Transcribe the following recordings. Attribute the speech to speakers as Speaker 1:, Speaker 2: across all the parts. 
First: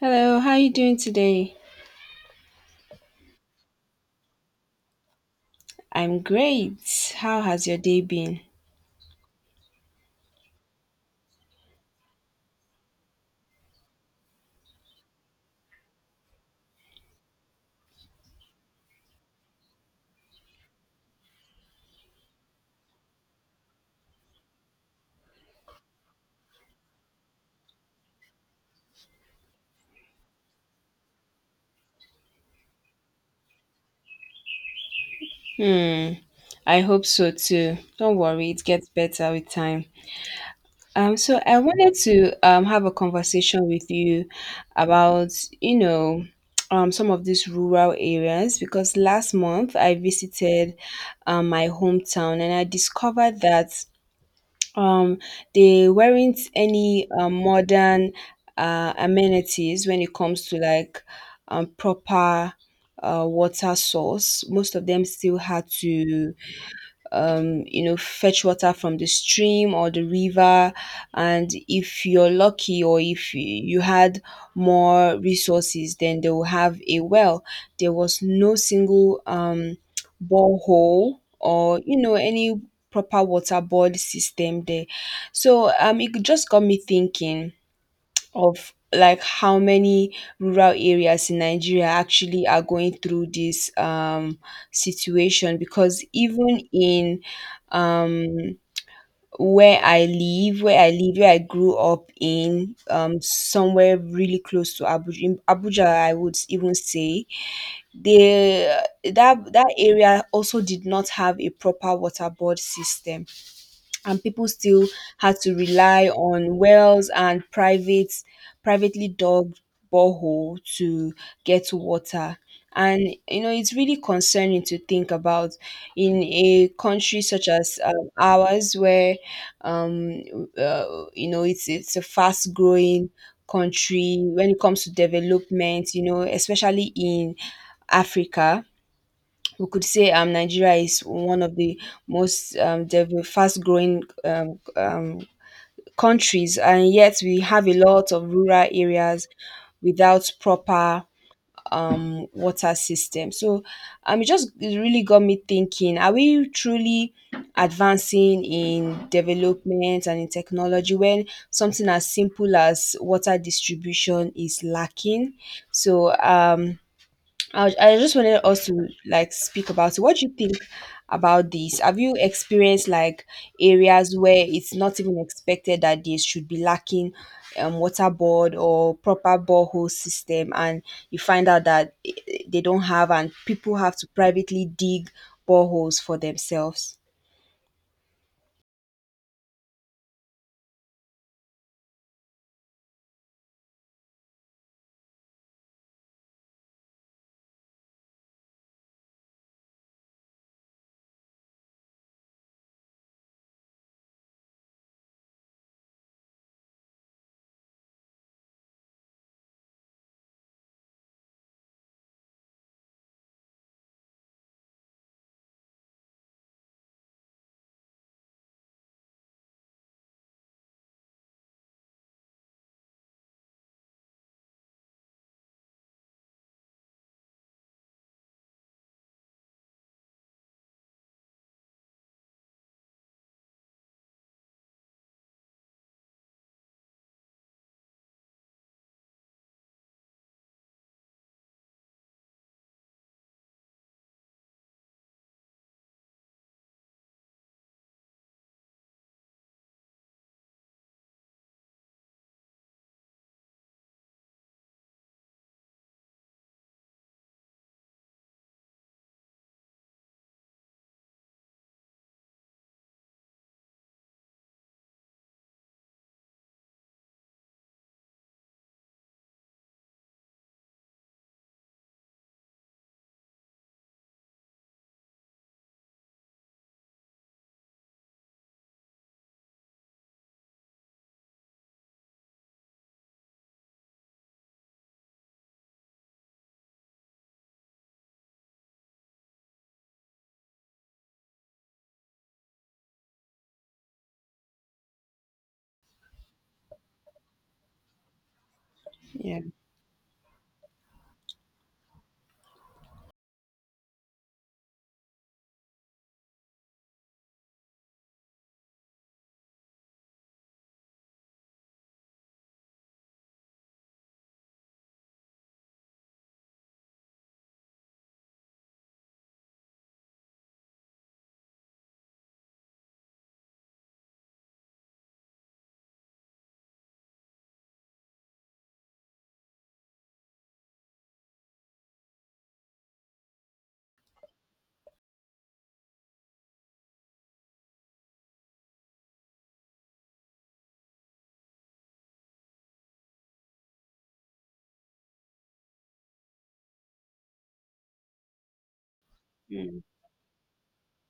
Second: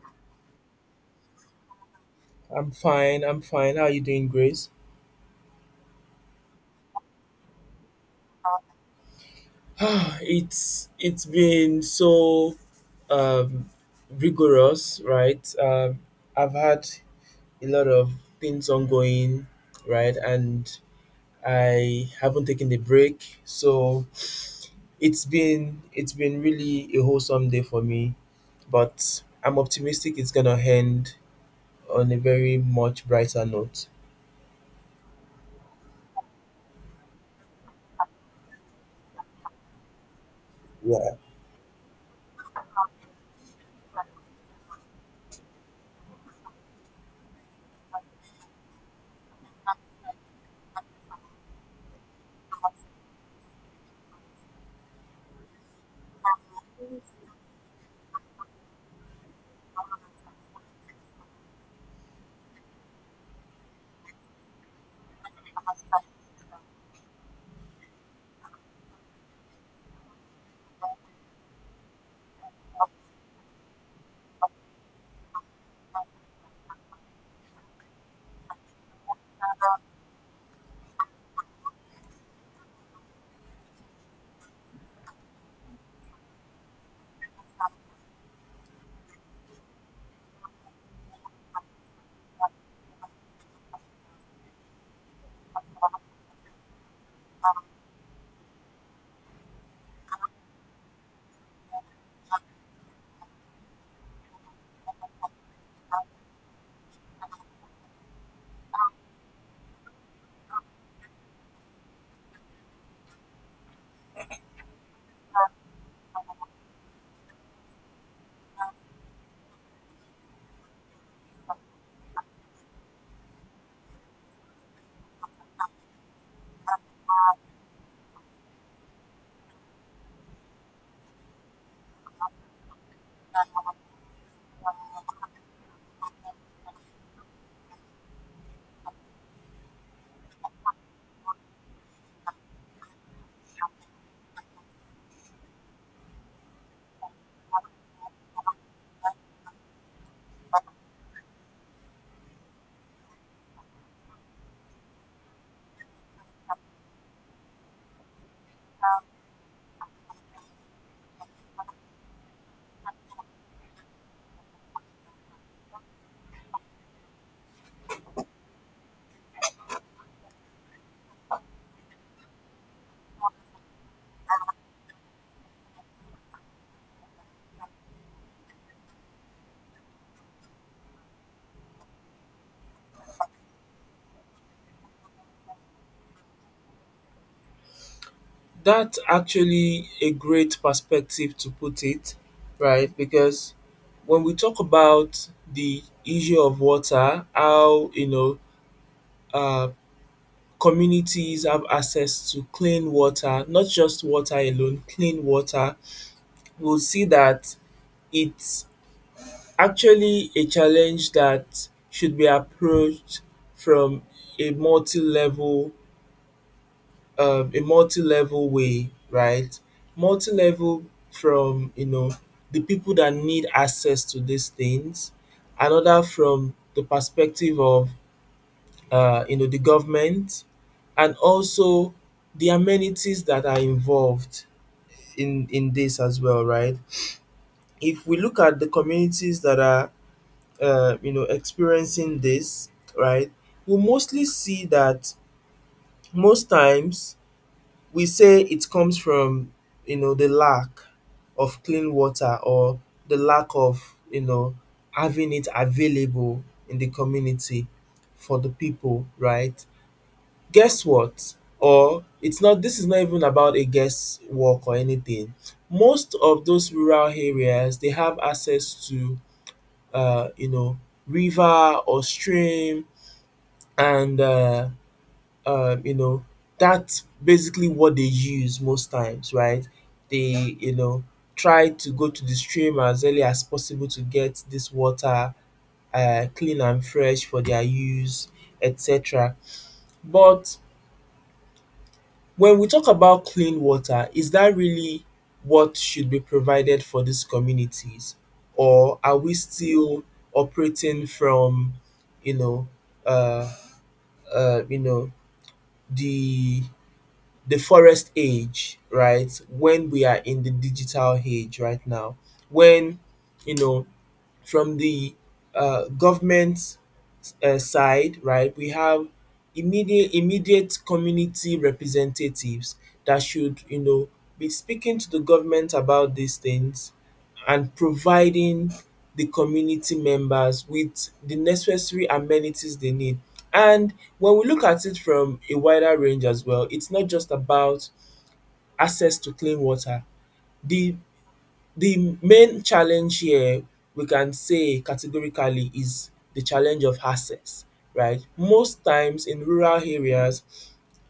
Speaker 1: Hello, how are you doing today?
Speaker 2: I'm fine. I'm fine. How are you doing, Grace?
Speaker 1: I'm great. How has your day been?
Speaker 2: It's been so um, rigorous, right? I've had a lot of things ongoing, right, and I haven't taken a break, so it's been really a wholesome day for me. But I'm optimistic it's gonna end on a very much brighter note.
Speaker 1: Hmm, I hope so too. Don't worry, it gets better with time. So I wanted to have a conversation with you about, you know, some of these rural areas because last month I visited my hometown and I discovered that um they weren't any modern amenities when it comes to like proper water source. Most of them still had to fetch water from the stream or the river. And if you're lucky or if you had more resources, then they will have a well. There was no single borehole or, any proper water board system there. So it just got me thinking of like how many rural areas in Nigeria actually are going through this situation, because even in um, where I live, where I grew up in, somewhere really close to Abuja, in Abuja, I would even say they that that area also did not have a proper water board system, and people still had to rely on wells and privately dug borehole to get water, and it's really concerning to think about in a country such as ours where um, uh, it's a fast growing country when it comes to development, especially in Africa. We could say Nigeria is one of the most fast-growing countries, and yet we have a lot of rural areas without proper water system. So it really got me thinking: are we truly advancing in development and in technology when something as simple as water distribution is lacking? So I just wanted us to like speak about it. What do you think about this? Have you experienced like areas where it's not even expected that they should be lacking water board or proper borehole system, and you find out that they don't have, and people have to privately dig boreholes for themselves?
Speaker 2: That's actually a great perspective to put it, right? Because when we talk about the issue of water, how, you know, uh, communities have access to clean water, not just water alone, clean water, we'll see that it's actually a challenge that should be approached from a multi level, a multi-level way, right? Multi-level from, you know, the people that need access to these things, another from the perspective of, you know, the government, and also the amenities that are involved in this as well, right? If we look at the communities that are, you know, experiencing this, right, we mostly see that most times we say it comes from, you know, the lack of clean water or the lack of, you know, having it available in the community for the people, right? Guess what, or it's not, this is not even about a guesswork or anything. Most of those rural areas, they have access to, uh, you know, river or stream. And you know, that's basically what they use most times, right? They, you know, try to go to the stream as early as possible to get this water clean and fresh for their use, etc. But when we talk about clean water, is that really what should be provided for these communities? Or are we
Speaker 1: Yeah.
Speaker 2: still operating from, you know, uh, you know, the forest age, right? When we are in the digital age right now, when, you know, from the, government side, right, we have immediate community representatives that should, you know, be speaking to the government about these things and providing the community members with the necessary amenities they need. And when we look at it from a wider range as well, it's not just about access to clean water, the main challenge here, we can say categorically, is the challenge of access, right? Most times in rural areas,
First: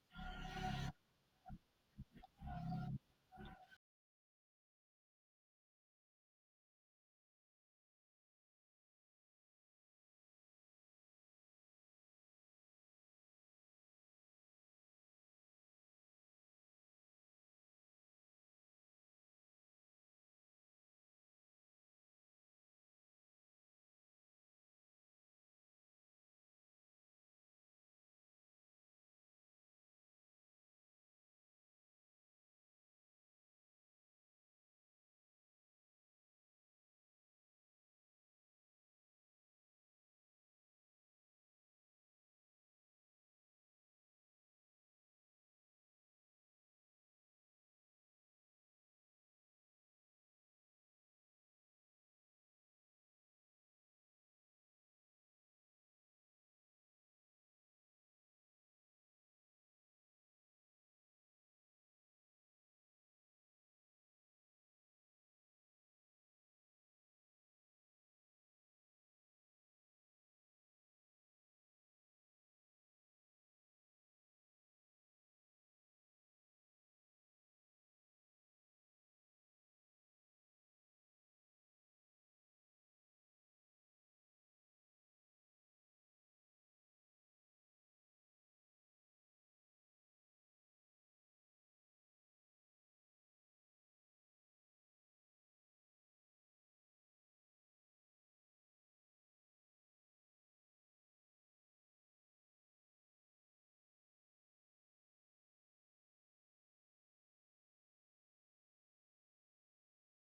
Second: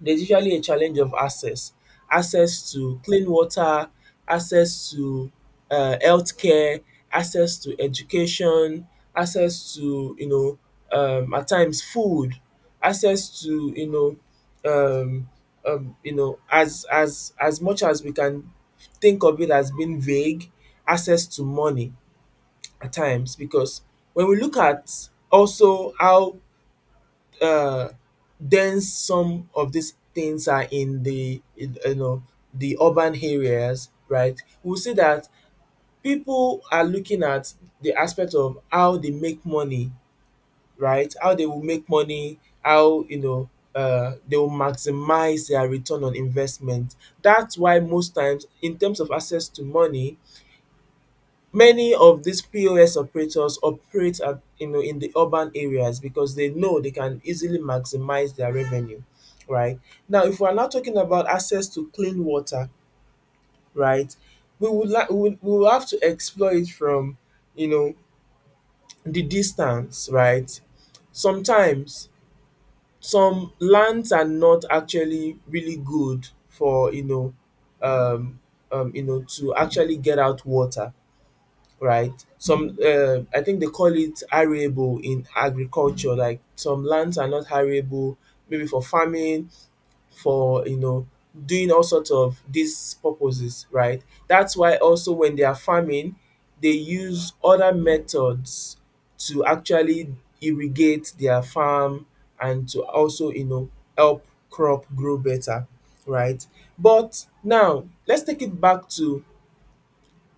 Speaker 2: there's usually a challenge of access access to clean water, access to, healthcare, access to education, access to, you know, at times food, access to, um, you know, as much as we can think of it as being vague, access to money at times. Because when we look at also how, uh, dense some of these things are in the in, you know, the urban areas, right? We'll see that people are looking at the aspect of how they make money, right? How they will make money, how, you know, they will maximize their return on investment. That's why most times, in terms of access to money, many of these POS operators operate at, you know, in the urban areas because they know they can easily maximize their revenue, right? Now if we are now talking about access to clean water, right, we would like we would we will have to explore it from, you know, the distance, right? Sometimes some lands are not actually really good for, you know, um you know, to actually get out water, right? Some, I think they call it arable in agriculture. Like some lands are not arable, maybe for farming, for, you know, doing all sorts of these purposes, right? That's why also when they are farming, they use other methods to actually irrigate their farm and to also, you know, help crop grow better, right? But now let's take it back to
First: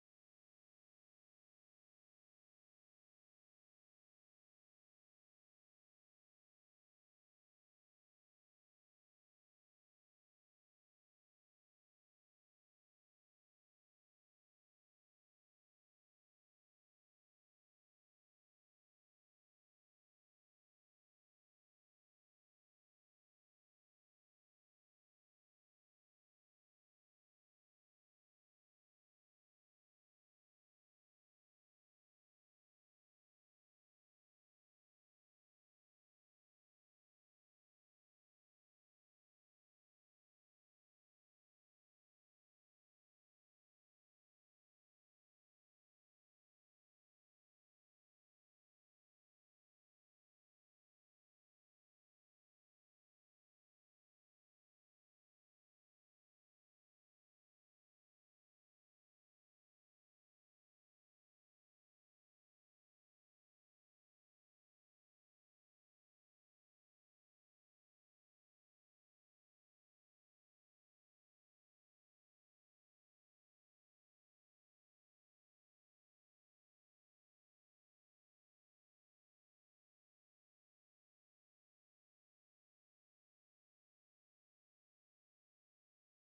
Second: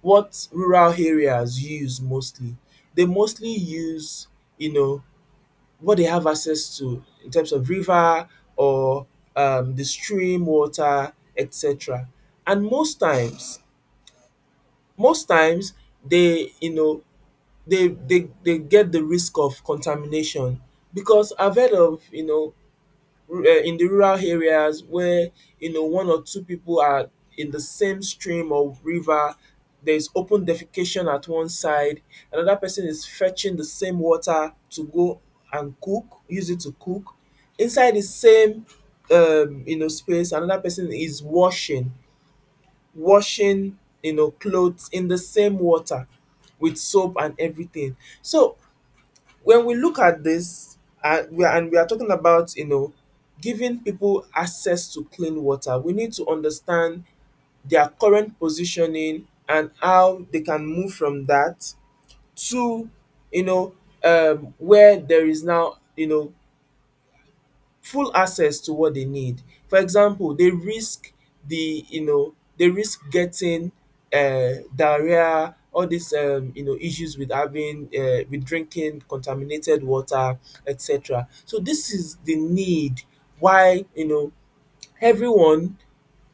Speaker 2: what rural areas use mostly. They mostly use, you know, what they have access to in terms of river or the stream water, etc. And most times they, you know, they get the risk of contamination, because I've heard of, you know, in the rural areas where, you know, one or two people are in the same stream or river, there's open defecation at one side, another person is fetching the same water to go and cook, use it to cook inside the same, you know, space, another person is washing, you know, clothes in the same water with soap and everything. So when we look at this, and we are talking about, you know, giving people access to clean water, we need to understand their current positioning and how they can move from that to, you know, where there is now, you know, full access to what they need. For example, they risk getting, diarrhea, all these you know issues with having with drinking contaminated water, etc. So this is the need why, you know, everyone,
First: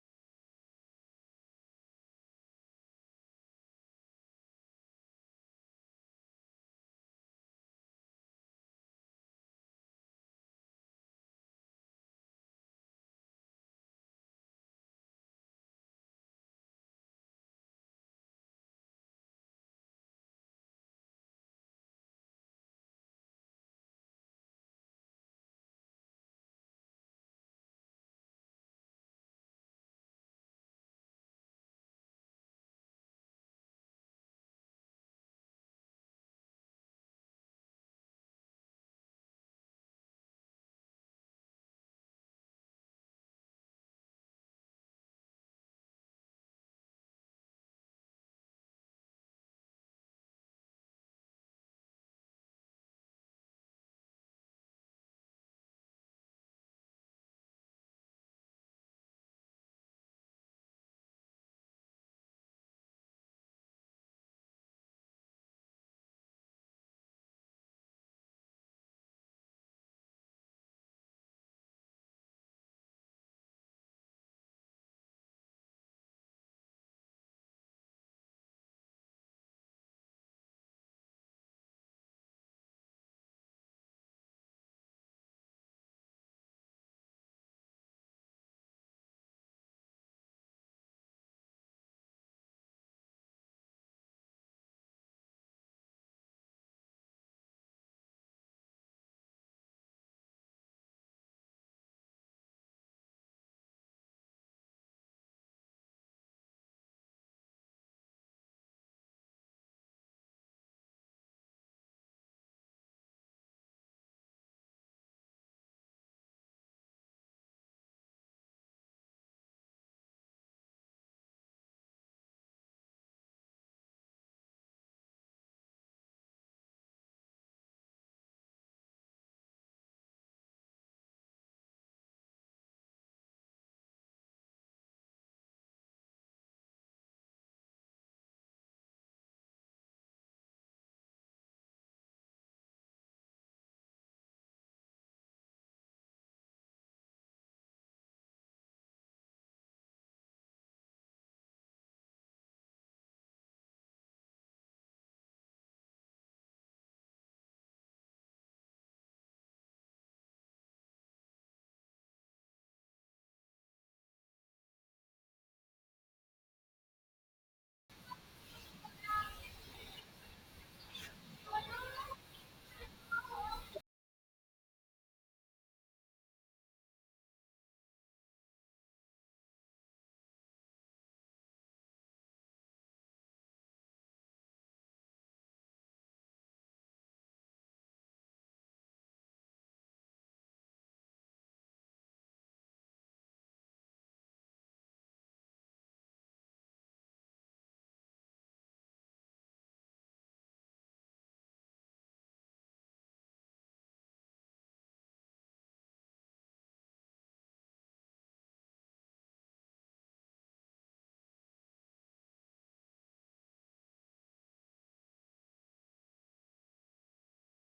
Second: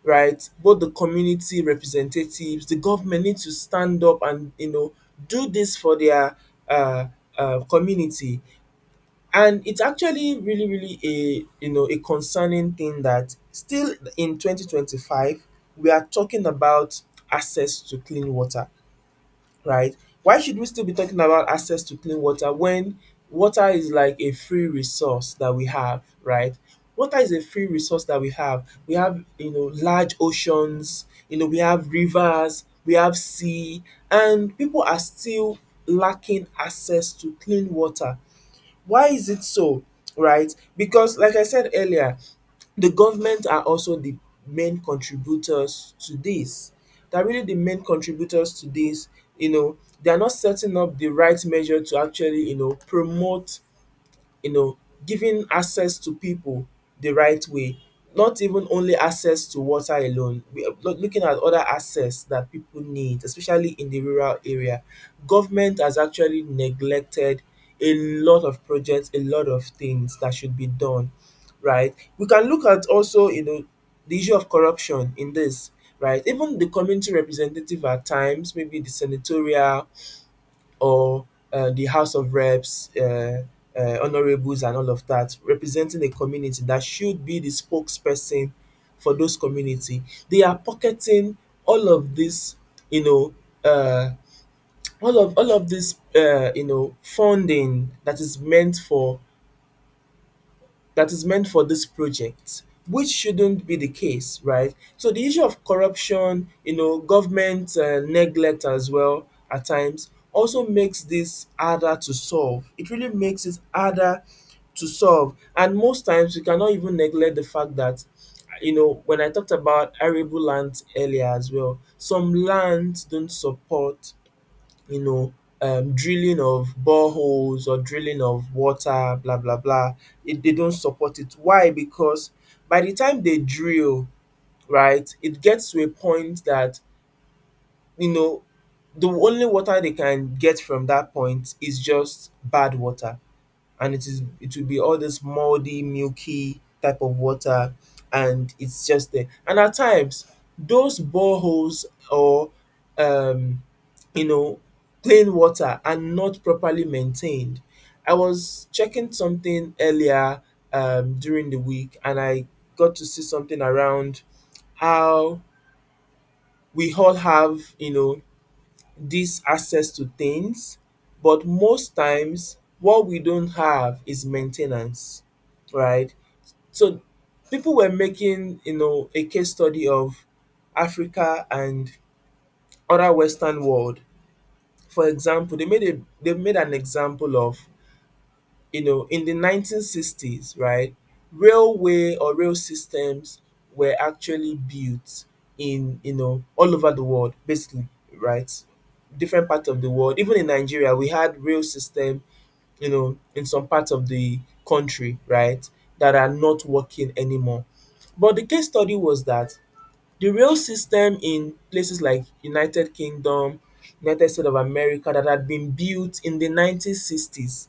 Speaker 2: right, both the community representatives, the government, need to stand up and, you know, do this for their, uh community. And it's actually really a, you know, a concerning thing that still in 2025 we are talking about access to clean water, right? Why should we still be talking about access to clean water when water is like a free resource that we have, right? Water is a free resource that we have, we have, you know, large oceans, you know, we have rivers, we have sea, and people are still lacking access to clean water. Why is it so? Right? Because, like I said earlier, the government are also the main contributors to this. They're really the main contributors to this. You know, they are not setting up the right measure to actually, you know, promote, you know, giving access to people the right way, not even only access to water alone, we are looking at other access that people need, especially in the rural area. Government has actually neglected a lot of projects, a lot of things that should be done, right? We can look at also, you know, the issue of corruption in this, right? Even the community representative at times, maybe the senatorial or, the House of Reps, honorables, and all of that, representing a community that should be the spokesperson for those community. They are pocketing all of this, you know, uh, all of this, you know, funding that is meant for that is meant for this project, which shouldn't be the case, right? So the issue of corruption, you know, government, neglect as well at times, also makes this harder to solve. It really makes it harder to solve. And most times we cannot even neglect the fact that, you know, when I talked about arable lands earlier as well, some lands don't support, you know, drilling of boreholes or drilling of water, blah blah blah. It, they don't support it. Why? Because by the time they drill, right, it gets to a point that, you know, the only water they can get from that point is just bad water, and it will be all this moldy, milky type of water, and it's just there. And at times, those boreholes or um, you know, plain water are not properly maintained. I was checking something earlier during the week, and I got to see something around how we all have, you know, this access to things, but most times what we don't have is maintenance, right? So people were making, you know, a case study of Africa and other Western world. For example, they made an example of, you know, in the 1960s, right, railway or rail systems were actually built in, you know, all over the world, basically, right? Different parts of the world. Even in Nigeria, we had rail system, you know, in some parts of the country, right, that are not working anymore. But the case study was that the rail system in places like United Kingdom, United States of America that had been built in the 1960s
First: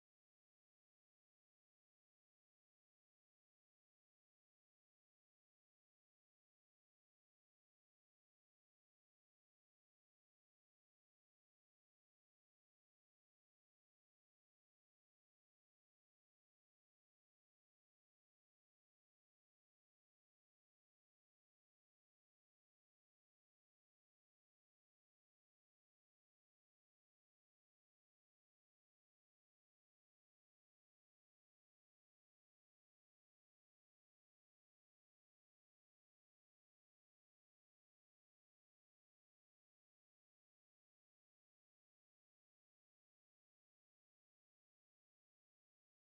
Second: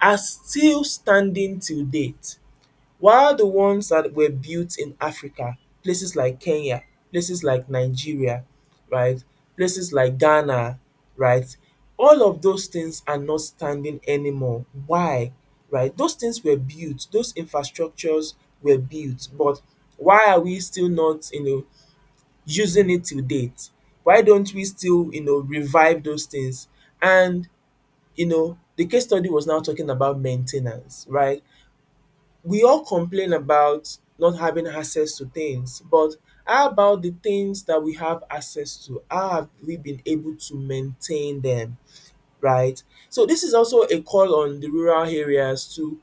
Speaker 2: are still standing till date, while the ones that were built in Africa, places like Kenya, places like Nigeria, right, places like Ghana, right, all of those things are not standing anymore. Why? Right, those things were built, those infrastructures were built, but why are we still not, you know, using it till date? Why don't we still, you know, revive those things? And, you know, the case study was now talking about main ten ance, right? We all complain about not having access to things, but how about the things that we have access to? How have we been able to maintain them, right? So this is also a call on the rural areas to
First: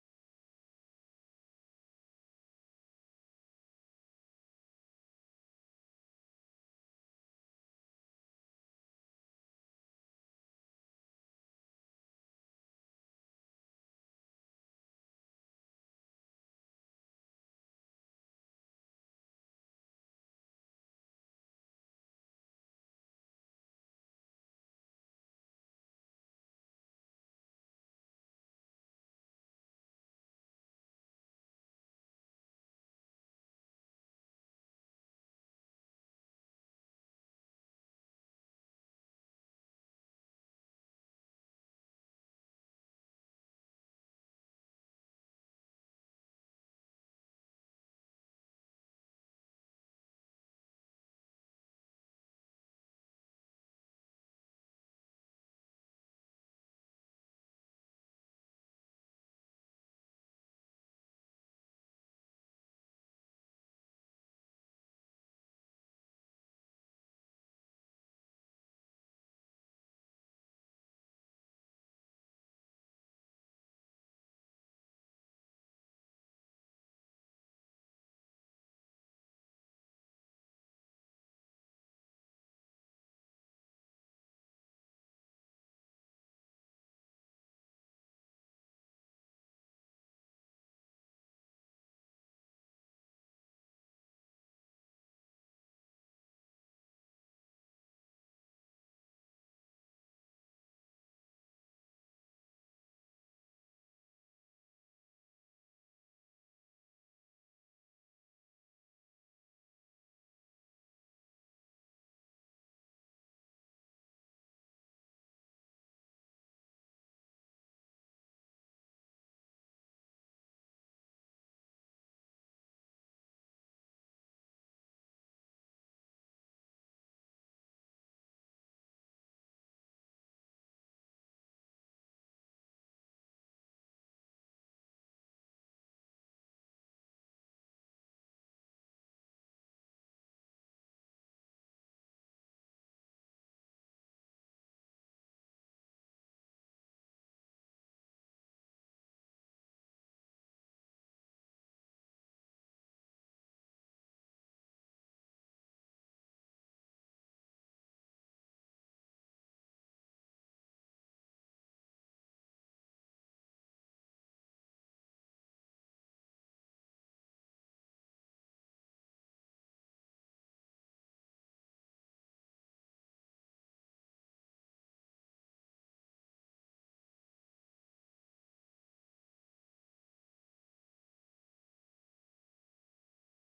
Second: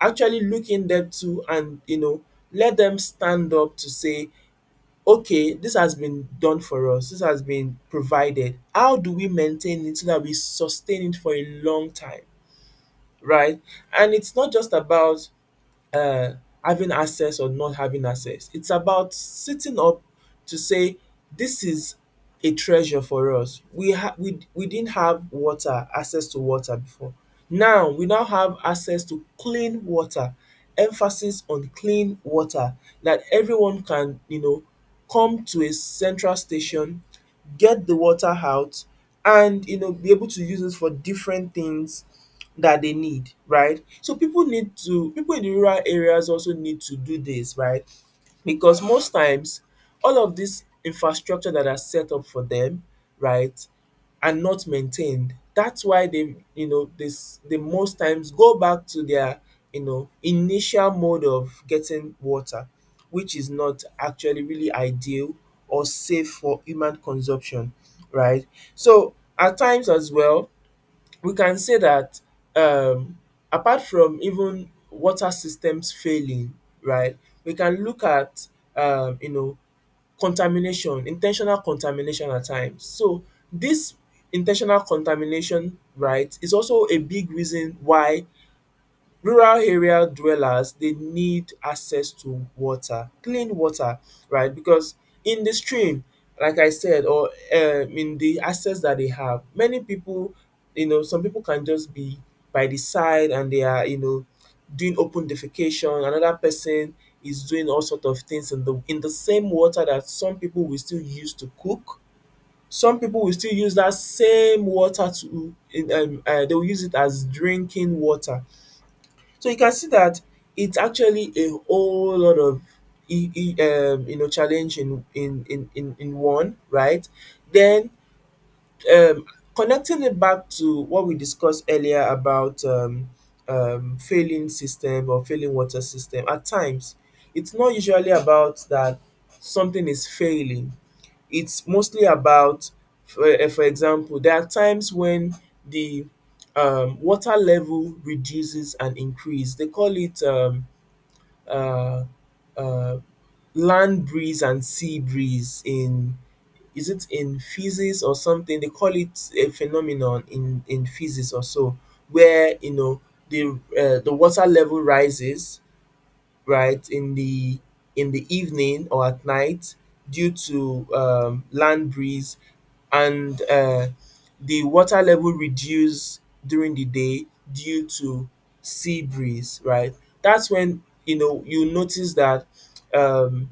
Speaker 2: actually look in depth to and let them stand up to say, okay, this has been done for us, this has been provided. How do we maintain it so that we sustain it for a long time, right? And it's not just about uh, having access or not having access. It's about sitting up to say this is a treasure for us. We didn't have water, access to water before. Now we now have access to clean water. Emphasis on clean water that everyone can, come to a central station, get the water out, and be able to use it for different things that they need, right? So people need to people in the rural areas also need to do this, right? Because most times all of this infrastructure that are set up for them, right, are not maintained. That's why they, you know, this they most times go back to their, initial mode of getting water, which is not actually really ideal or safe for human consumption, right? So at times as well, we can say that um, apart from even water systems failing, right, we can look at um, you know contamination, intentional contamination at times. So this intentional contamination, right, is also a big reason why rural area dwellers they need access to water, clean water, right? Because in the stream, like I said, or in the access that they have, many people, some people can just be by the side and they are, doing open defecation. Another person is doing all sort of things in the same water that some people will still use to cook. Some people will still use that same water to in they will use it as drinking water. So you can see that it's actually a whole lot of e e challenge in one, right? Then um connecting it back to what we discussed earlier about failing system or failing water system, at times it's not usually about that something is failing. It's mostly about, for for example, there are times when the water level reduces and increase. They call it uh, uh, land breeze and sea breeze in, is it in physics or something? They call it a phenomenon in physics or so, where the the water level rises, right, in the evening or at night due to land breeze, and the water level reduce during the day due to sea breeze, right? That's when you notice that um,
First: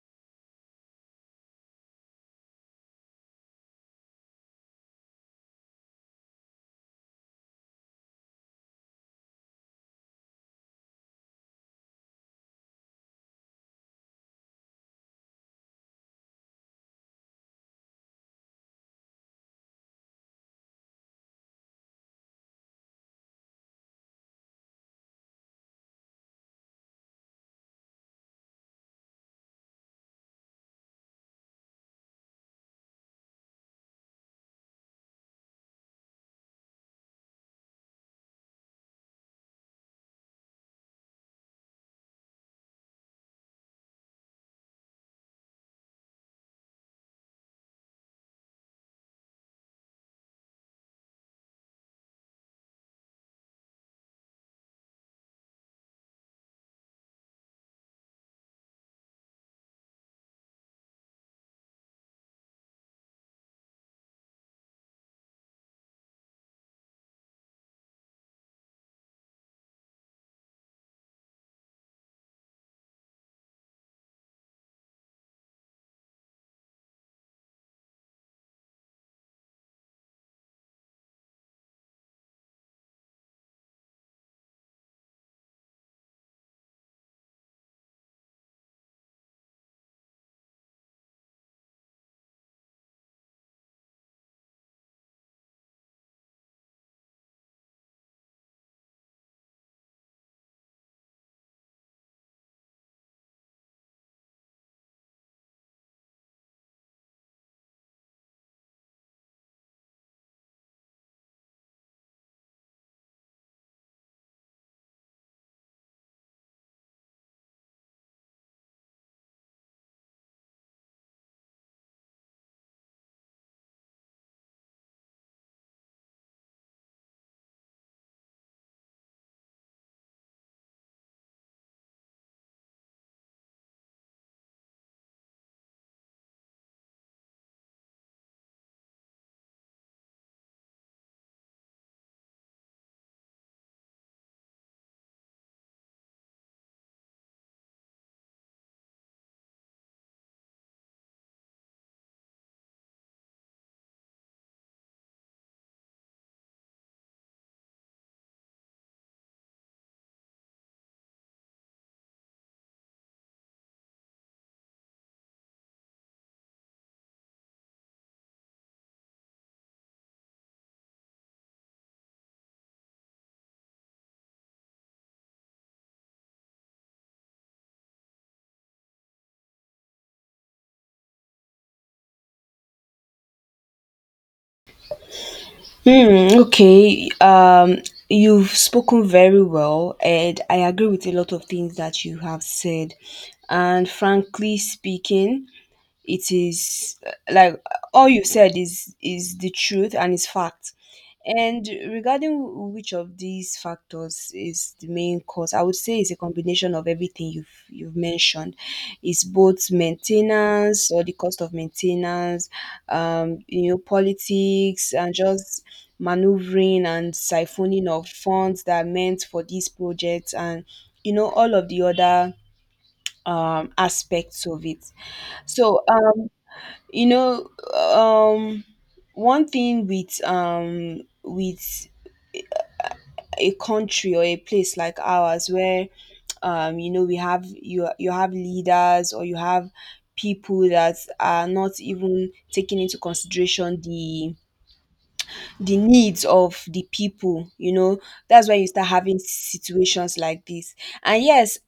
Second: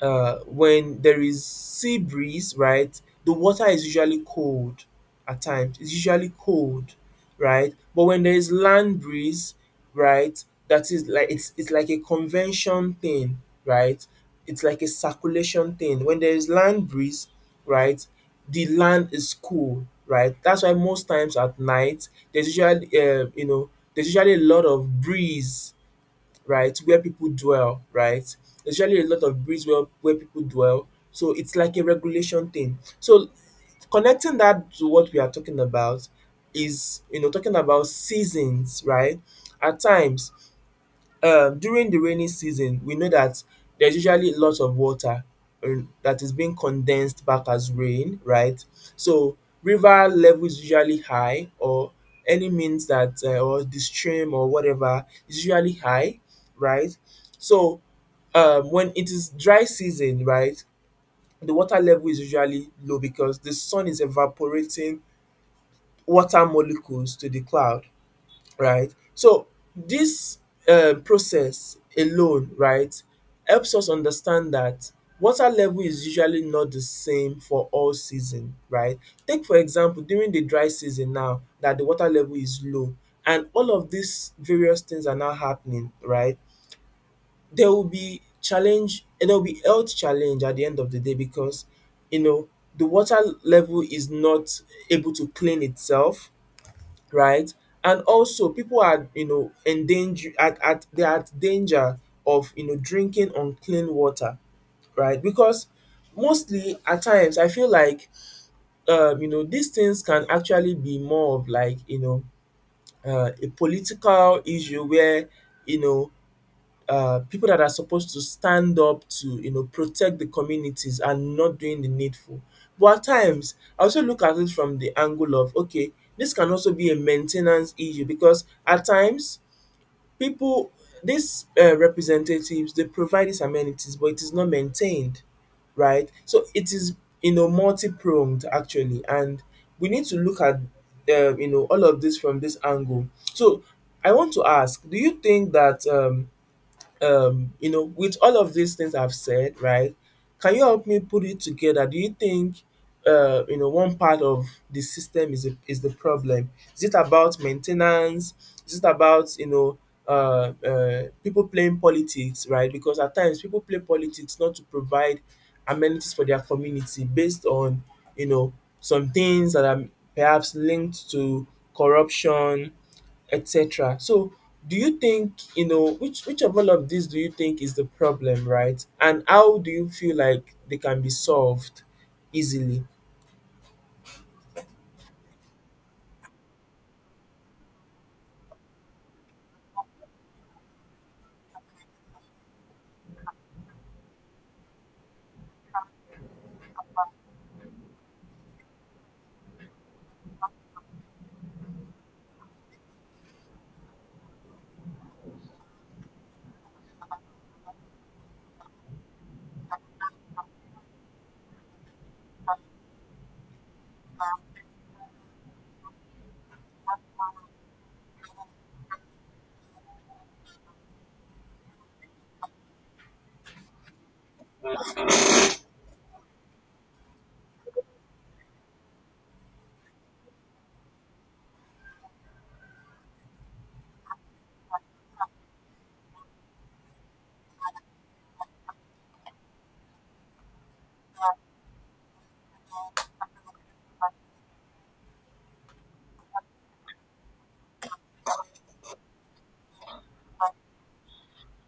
Speaker 2: when there is sea breeze, right, the water is usually cold at times. It's usually cold, right? But when there is land breeze, right, that is like it's like a convention thing, right? It's like a circulation thing. When there is land breeze, right, the land is cool, right? That's why most times at night there's usually there's usually a lot of breeze, right? Where people dwell, right? There's usually a lot of breeds where people dwell. So it's like a regulation thing. So connecting that to what we are talking about is, talking about seasons, right? At times, during the rainy season we know that there's usually lots of water that is being condensed back as rain, right? So river level is usually high, or any means that or the stream or whatever is usually high, right? So when it is dry season, right, the water level is usually low because the sun is evaporating water molecules to the cloud, right? So this process alone, right, helps us understand that water level is usually not the same for all season, right? Take for example during the dry season now that the water level is low and all of these various things are now happening, right? There will be challenge and there will be health challenge at the end of the day because you know the water level is not able to clean itself, right? And also, people are, endanger at they are at danger of, drinking unclean water, right? Because mostly at times I feel like, these things can actually be more of like, a political issue where, you know, people that are supposed to stand up to protect the communities and not doing the needful. But at times, I also look at it from the angle of, okay, this can also be a maintenance issue because at times people, these representatives they provide these amenities, but it is not maintained, right? So it is multi-pronged actually, and we need to look at all of this from this angle. So I want to ask, do you think that with all of these things I've said, right, can you help me put it together? Do you think one part of the system is the problem? Is it about maintenance? Is it about, people playing politics, right? Because at times people play politics not to provide amenities for their community based on you know some things that are perhaps linked to corruption, etc. So, do you think, which of all of these do you think is the problem, right? And how do you feel like they can be solved easily?
Speaker 1: Hmm, okay. You've spoken very well, and I agree with a lot of things that you have said. And frankly speaking, it is like all you said is the truth and is fact. And regarding which of these factors is the main cause, I would say it's a combination of everything you've mentioned. It's both maintenance or the cost of maintenance, politics and just maneuvering and siphoning of funds that are meant for these projects, and all of the other aspects of it. So um you know um one thing with a country or a place like ours, where we have you have leaders, or you have people that are not even taking into consideration the needs of the people. That's why you start having situations like this. And yes,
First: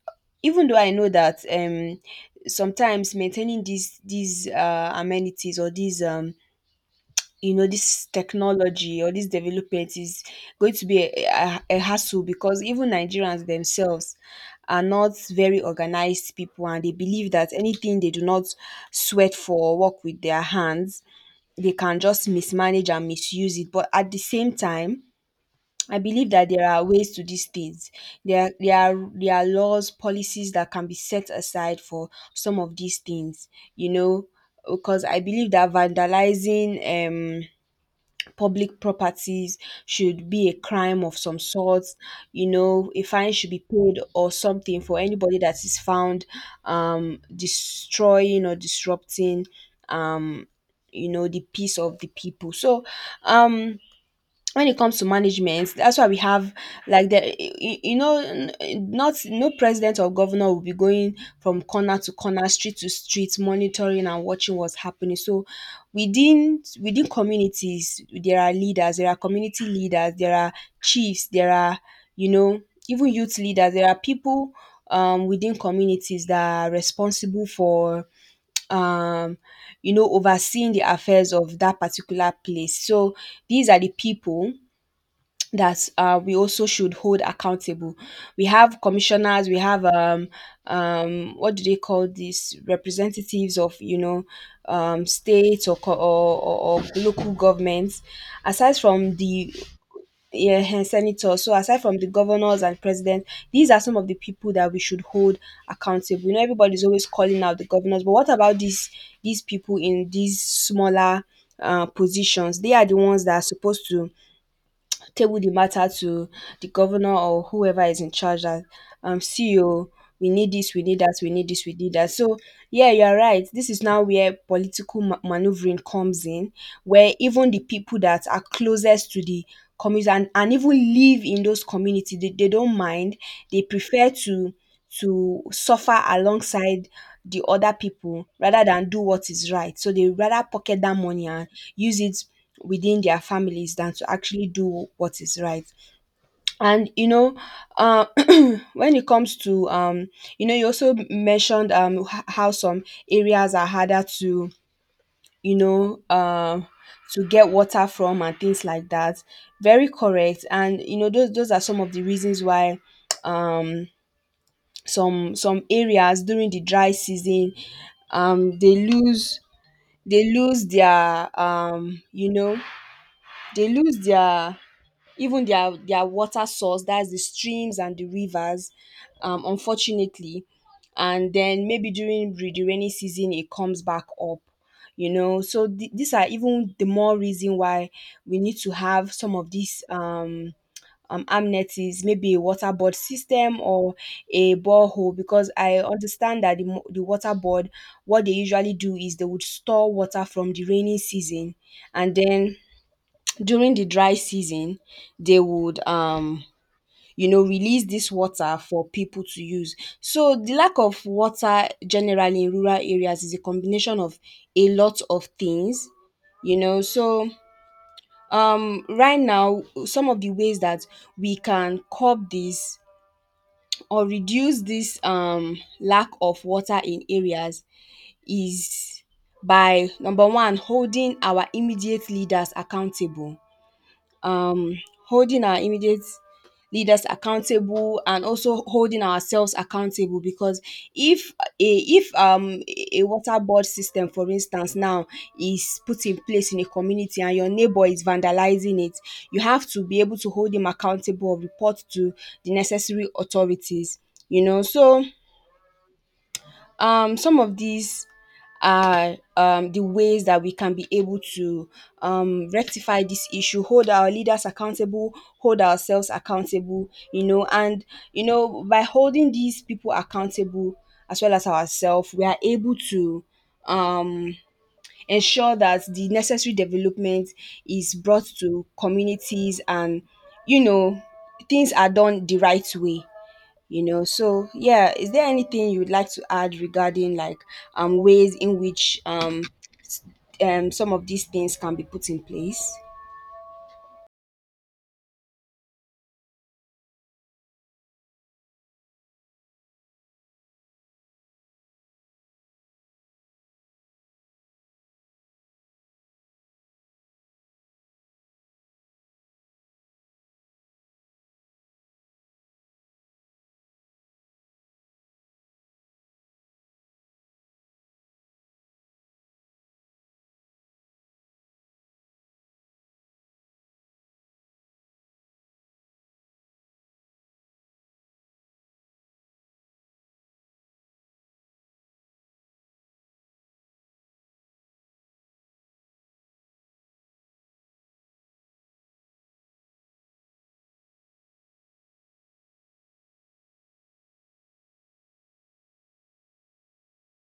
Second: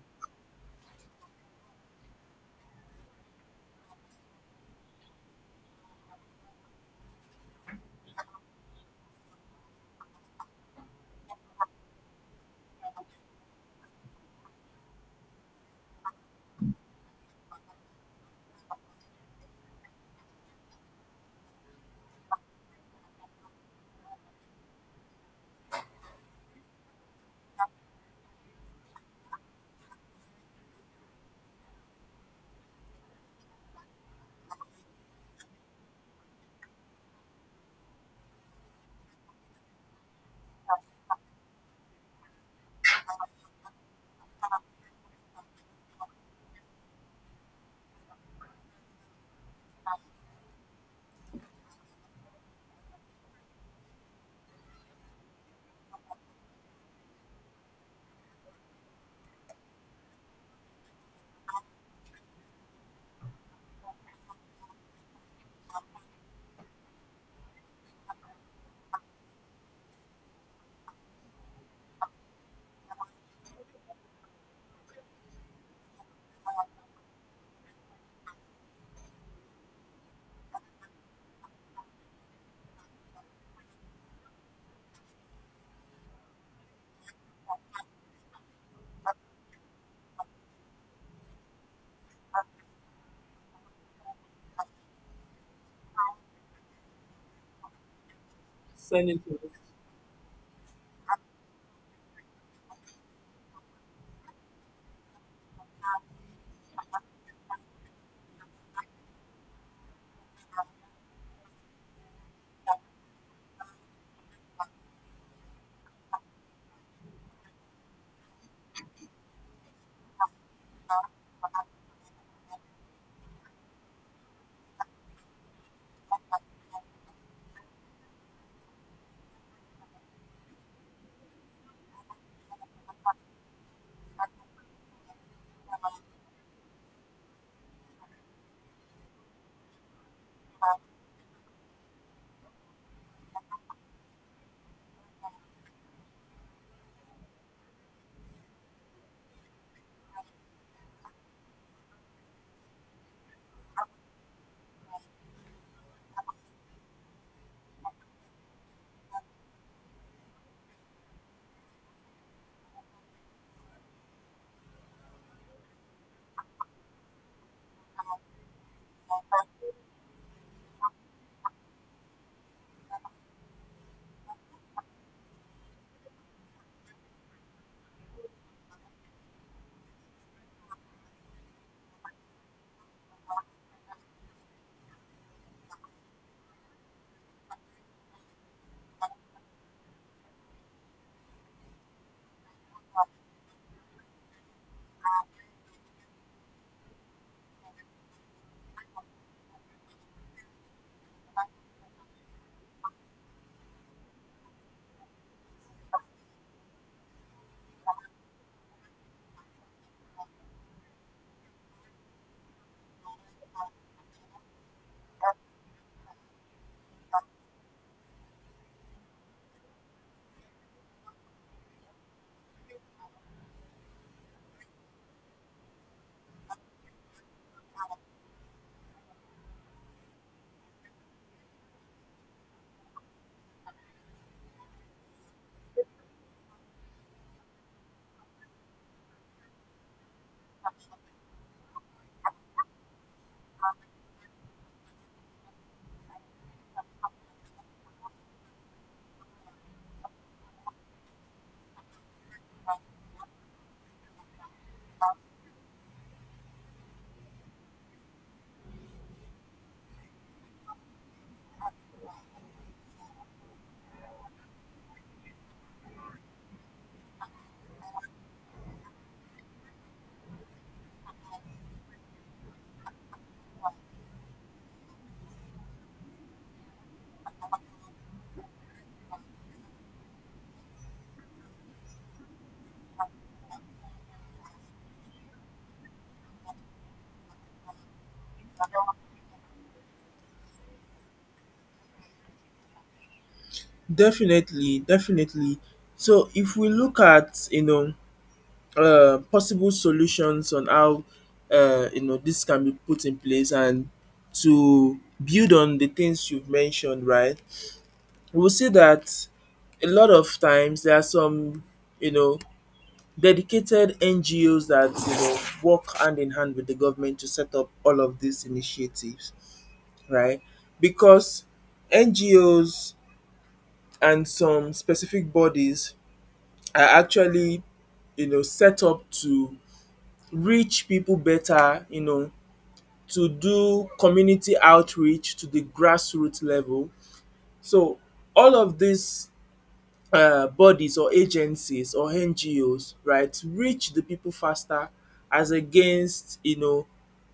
Speaker 1: even though I know that sometimes maintaining these amenities, or these this technology or this development, is going to be a hassle, because even Nigerians themselves are not very organized people, and they believe that anything they do not sweat for or work with their hands they can just mismanage and misuse it. But at the same time, I believe that there are ways to these things. There are laws, policies that can be set aside for some of these things, you know because I believe that vandalizing um public properties should be a crime of some sort. A fine should be paid or something for anybody that is found destroying or disrupting um the peace of the people. So um when it comes to management, that's why we have, like, the you you know n- n- not no president or governor will be going from corner to corner, street to street, monitoring and watching what's happening. So within communities there are leaders, there are community leaders, there are chiefs, there are, you know even youth leaders. There are people within communities that are responsible for, um overseeing the affairs of that particular place. So these are the people that we also should hold accountable. We have commissioners, we have, what do they call these representatives of, states, or, co- or local governments. Aside from
Speaker 2: Sending to.
Speaker 1: the yeah, and senators. So aside from the governors and president, these are some of the people that we should hold accountable. You know, everybody's always calling out the governors, but what about these people in these smaller positions? They are the ones that are supposed to table the matter to the governor or whoever is in charge, that CEO: we need this, we need that, we need this, we need that. So yeah, you're right, this is now where political maneuvering comes in, where even the people that are closest to the communities, and even live in those communities, they don't mind. They prefer to suffer alongside the other people rather than do what is right. So they rather pocket that money and use it within their families than to actually do what is right. And you know, uh, when it comes to, you also mentioned how some areas are harder to, you know uh, to get water from and things like that. Very correct. And those are some of the reasons why um some areas during the dry season, um they lose they lose their you know they lose their even their water source, that's the streams and the rivers, unfortunately. And then maybe during the rainy season it comes back up. So these are even the more reason why we need to have some of these, amenities, maybe a water board system or a borehole, because I understand that the water board, what they usually do is they would store water from the rainy season, and then during the dry season, they would, release this water for people to use. So the lack of water generally in rural areas is a combination of a lot of things. So right now some of the ways that we can curb this or reduce this lack of water in areas is, by number one, holding our immediate leaders accountable, um, holding our immediate leaders accountable, and also holding ourselves accountable. Because if a water board system for instance now is put in place in a community and your neighbor is vandalizing it, you have to be able to hold him accountable or report to the necessary authorities. So some of these are the ways that we can be able to rectify this issue: hold our leaders accountable, hold ourselves accountable. And by holding these people accountable as well as ourselves, we are able to um ensure that the necessary development is brought to communities, and you know things are done the right way. So, yeah, is there anything you'd like to add regarding, like, ways in which s- some of these things can be put in place?
Speaker 2: Definitely, definitely. So if we look at possible solutions on how this can be put in place, and to build on the things you've mentioned, right, we will see that a lot of times there are some you know dedicated NGOs that work hand in hand with the government to set up all of these initiatives, right? Because NGOs and some specific bodies are actually set up to reach people better, to do community outreach to the grassroots level. So all of these bodies or agencies or NGOs, right, reach the people faster as against, you know,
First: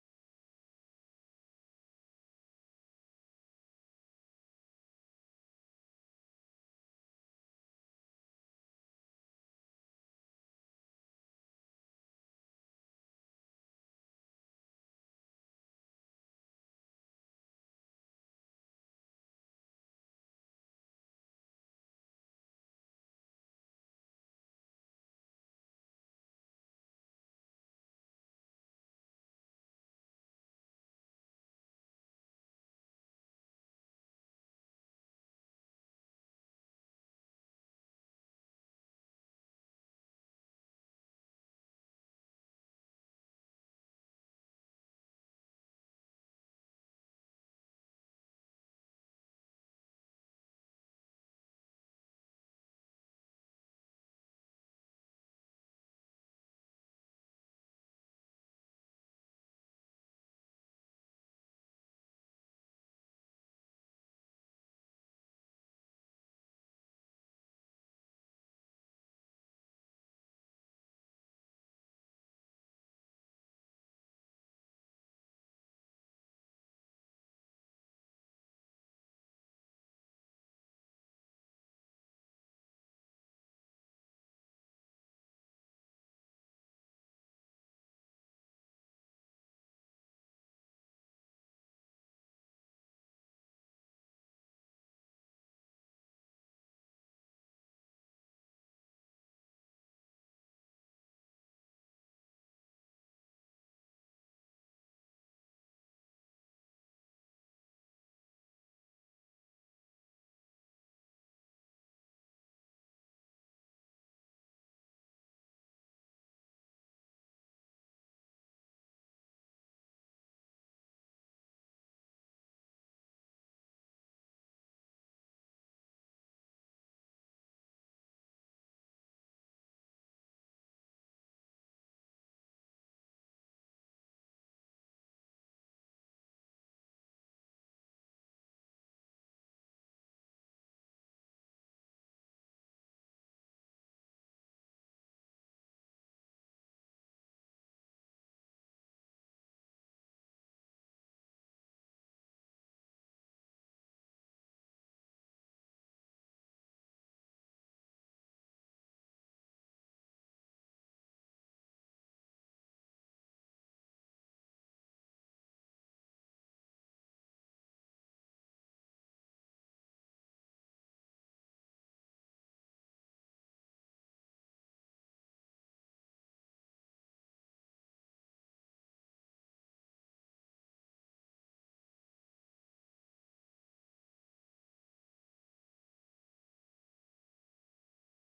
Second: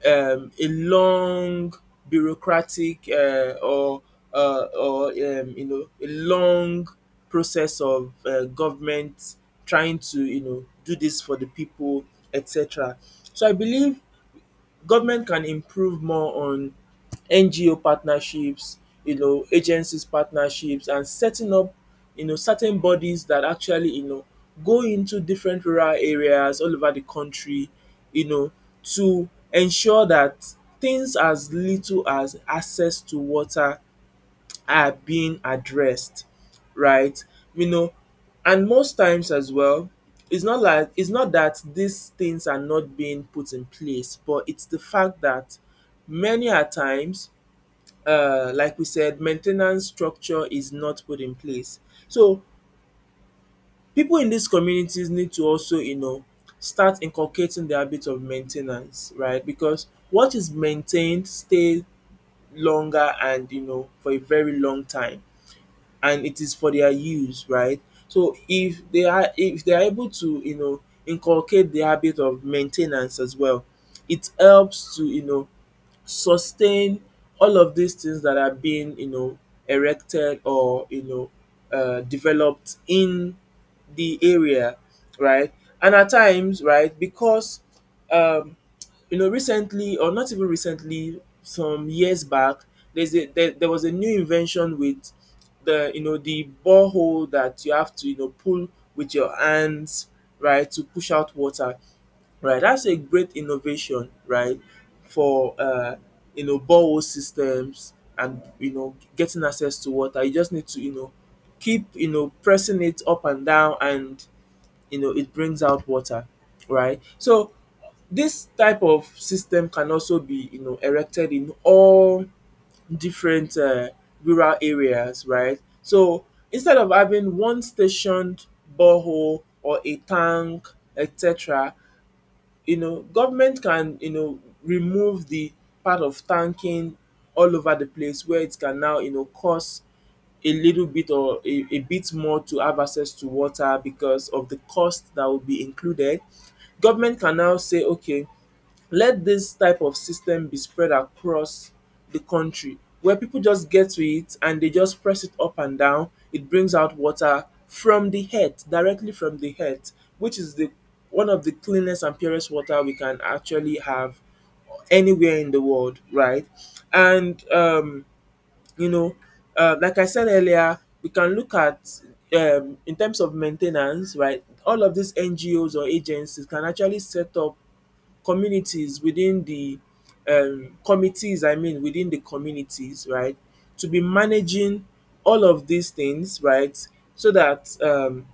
Speaker 2: um, a long bureaucratic or a long process of government trying to do this for the people, etc. So I believe government can improve more on NGO partnerships, agencies partnerships and setting up, certain bodies that actually, go into different rural areas all over the country, you know, to ensure that things as little as access to water are being addressed, right? You know, and most times as well, it's not that these things are not being put in place, but it's the fact that many a times, like we said, maintenance structure is not put in place. So people in these communities need to also, start inculcating the habit of maintenance, right? Because what is maintained stay longer and for a very long time, and it is for their use, right? So if they are able to, inculcate the habit of maintenance as well, it helps to, sustain all of these things that are being, erected or, developed in the area, right? And at times, right, because um recently, or not even recently, some years back, there was a new invention with the the borehole that you have to pull with your hands, right, to push out water, right. That's a great innovation, right, for borehole systems and getting access to water. You just need to keep pressing it up and down, and it brings out water, right. So this type of system can also be erected in all different rural areas, right. So instead of having one stationed borehole or a tank, etc., government can remove the part of tanking all over the place where it can now cost a little bit or a bit more to have access to water because of the cost that will be included. Government can now say, okay, let this type of system be spread across the country where people just get to it and they just press it up and down. It brings out water from the earth, directly from the earth, which is the one of the cleanest and purest water we can actually have anywhere in the world, right? And you know, like I said earlier, we can look at in terms of maintenance, right? All of these NGOs or agencies can actually set up communities within the committees, I mean, within the communities, right, to be managing all of these things, right, so that um,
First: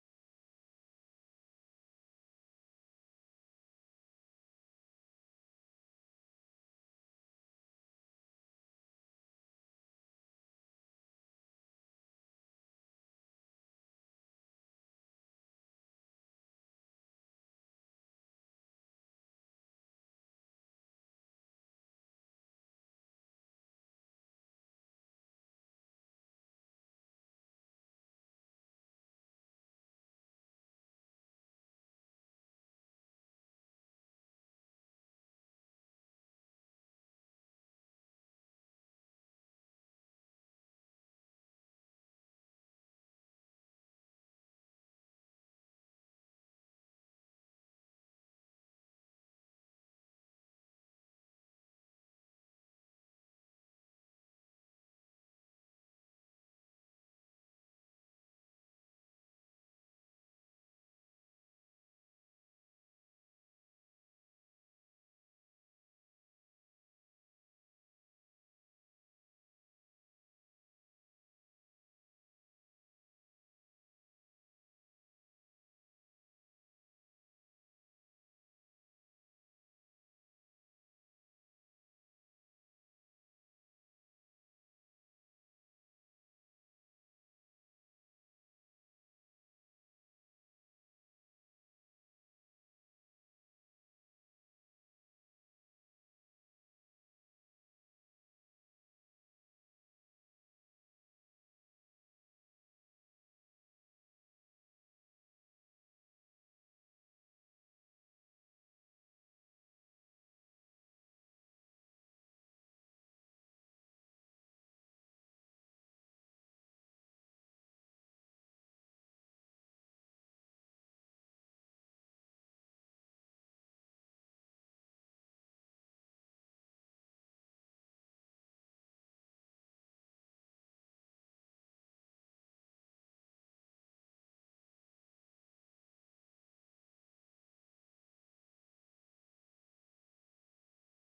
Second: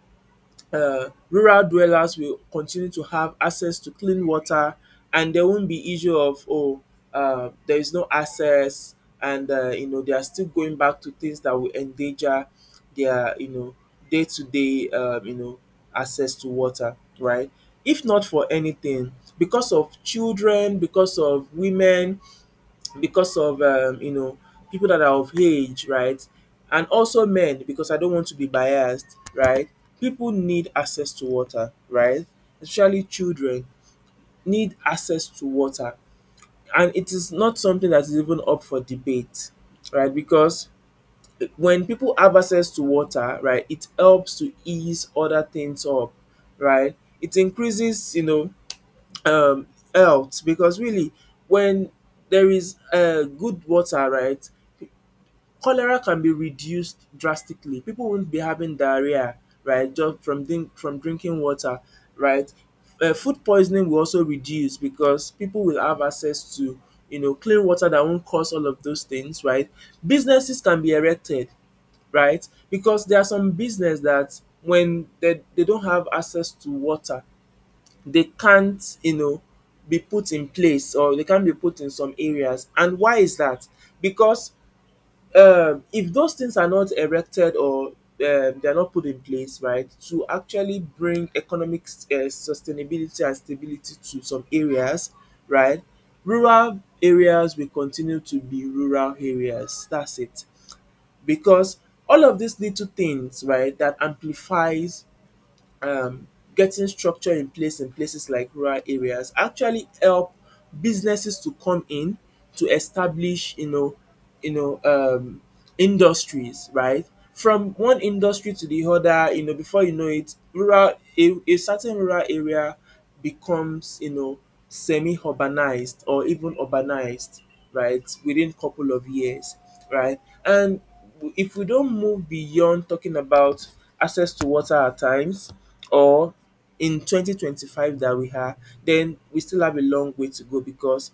Speaker 2: uh, rural dwellers will continue to have access to clean water, and there won't be issue of, oh, there is no access, and they are still going back to things that will endanger their day-to-day access to water, right? If not for anything, because of children, because of women, because of people that are of age, right? And also men, because I don't want to be biased, right? People need access to water, right? Especially children need access to water, and it is not something that is even up for debate, right? Because when people have access to water, right, it helps to ease other things up, right? It increases, um, health, because really, when there is good water, right, cholera can be reduced drastically. People won't be having diarrhea, right? Just from from drinking water, right? Food poisoning will also reduce because people will have access to clean water that won't cause all of those things, right? Businesses can be erected, right? Because there are some business that when they don't have access to water, they can't be put in place or they can't be put in some areas. And why is that? Because if those things are not erected or they're not put in place, right, to actually bring economic sustainability and stability to some areas, right, rural areas will continue to be rural areas. That's it. Because all of these little things, right, that amplifies um, getting structure in place in places like rural areas actually help businesses to come in to establish, you know um industries, right, from one industry to the other. You know before you know it, rural, a certain rural area becomes semi urbanized or even urbanized, right, within couple of years, right. And if we don't move beyond talking about access to water at times, or in 2025 that we are, then we still have a long way to go because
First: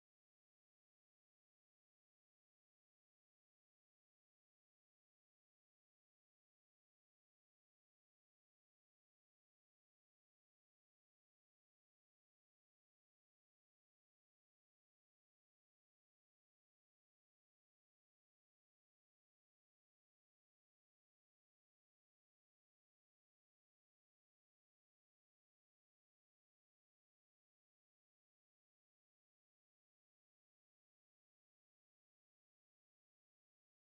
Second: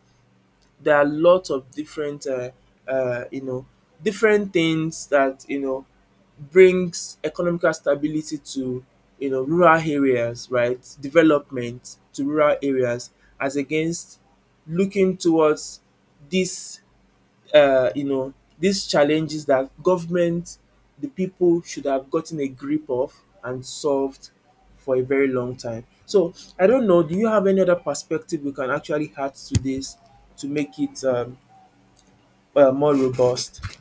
Speaker 2: there are lots of different uh, you know different things that brings economical stability to rural areas, right, development to rural areas, as against looking towards this uh, you know, these challenges that government, the people should have gotten a grip of and solved for a very long time. So I don't know. Do you have any other perspective we can actually add to this to make it more robust?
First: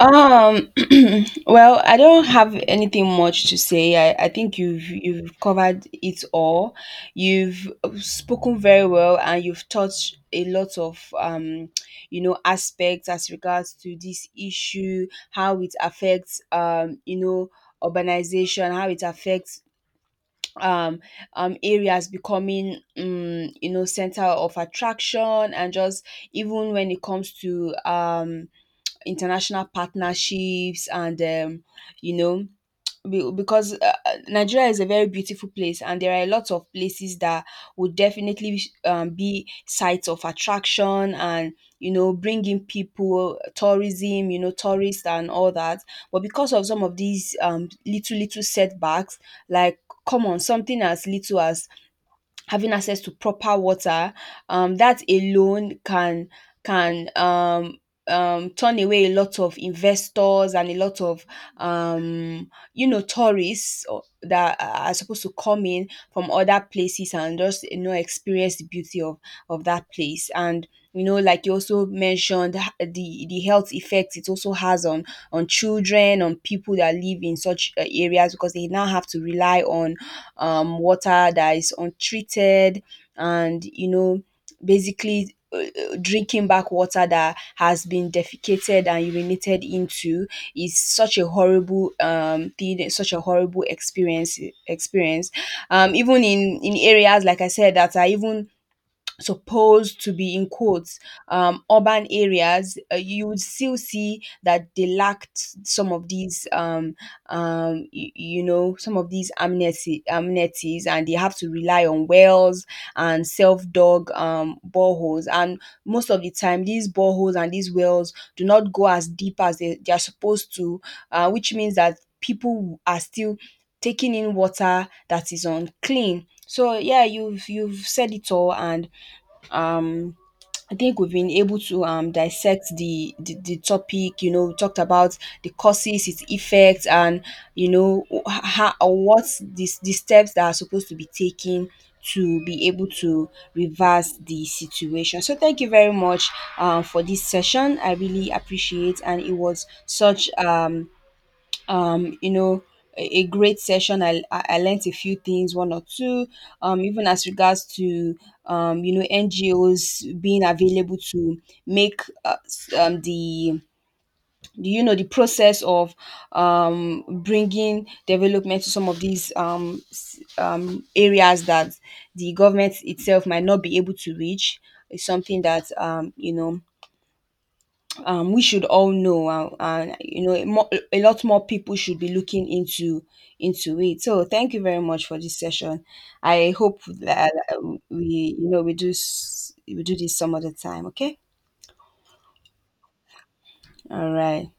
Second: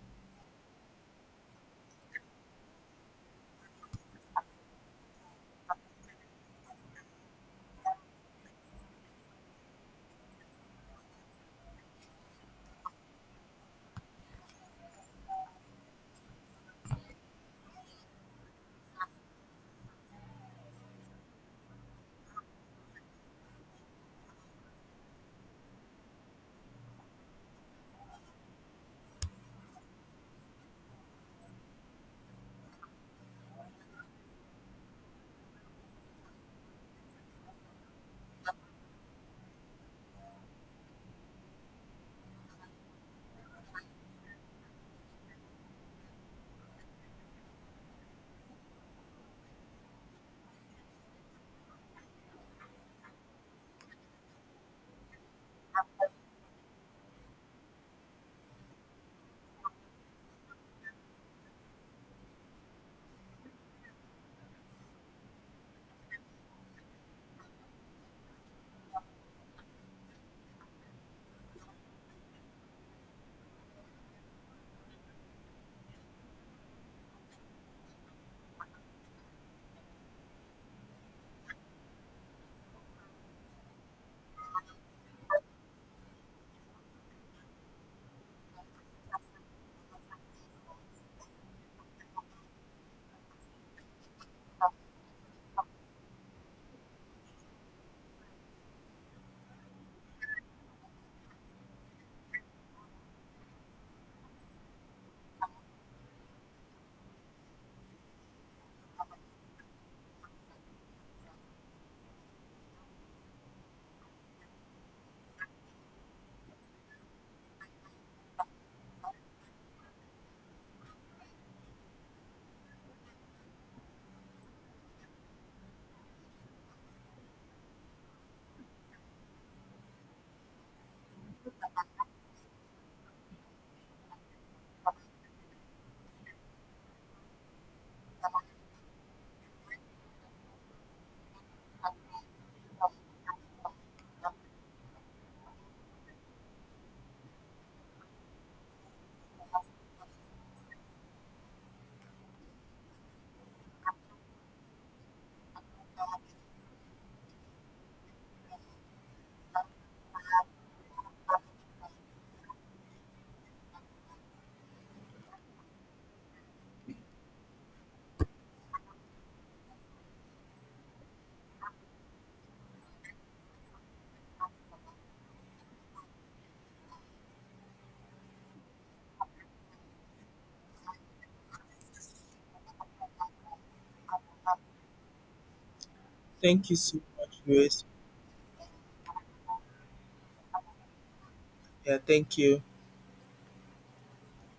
Speaker 1: Um, well, I don't have anything much to say. I think you've covered it all. You've spoken very well and you've touched a lot of, aspects as regards to this issue: how it affects, urbanization, how it affects um areas becoming, center of attraction, and just even when it comes to international partnerships and, you know because Nigeria is a very beautiful place, and there are a lot of places that would definitely be sites of attraction, and bringing people, tourism, tourists, and all that. But because of some of these little little setbacks, like, common, something as little as having access to proper water, that alone can can um, turn away a lot of investors, and a lot of, um, tourists that are supposed to come in from other places and just experience the beauty of that place. And like you also mentioned, the health effects it also has on, children, on people that live in such areas, because they now have to rely on water that is untreated, and basically, drinking back water that has been defecated and urinated into is such a horrible thing, such a horrible experience. Even in areas, like I said, that are even supposed to be, in quotes, urban areas, you would still see that they lacked some of these amenities, and they have to rely on wells and self-dug boreholes. And most of the time these boreholes and these wells do not go as deep as they are supposed to, which means that people are still taking in water that is unclean. So yeah, you've said it all. And um I think we've been able to dissect the topic. We talked about the causes, its effects, and you know how what this the steps that are supposed to be taken to be able to reverse the situation. So thank you very much for this session. I really appreciate, and it was such um you know a great session. I I learnt a few things, one or two, even as regards to NGOs being available to make s- the, you know the process of bringing development to some of these areas that the government itself might not be able to reach is something that we should all know, and a lot more people should be looking into it. So, thank you very much for this session. I
Speaker 2: Thank you
Speaker 1: hope
Speaker 2: so
Speaker 1: that
Speaker 2: much, Louis.
Speaker 1: we, you know, we do s- we do this some other time. Okay.
Speaker 2: Yeah, thank you.
Speaker 1: All right.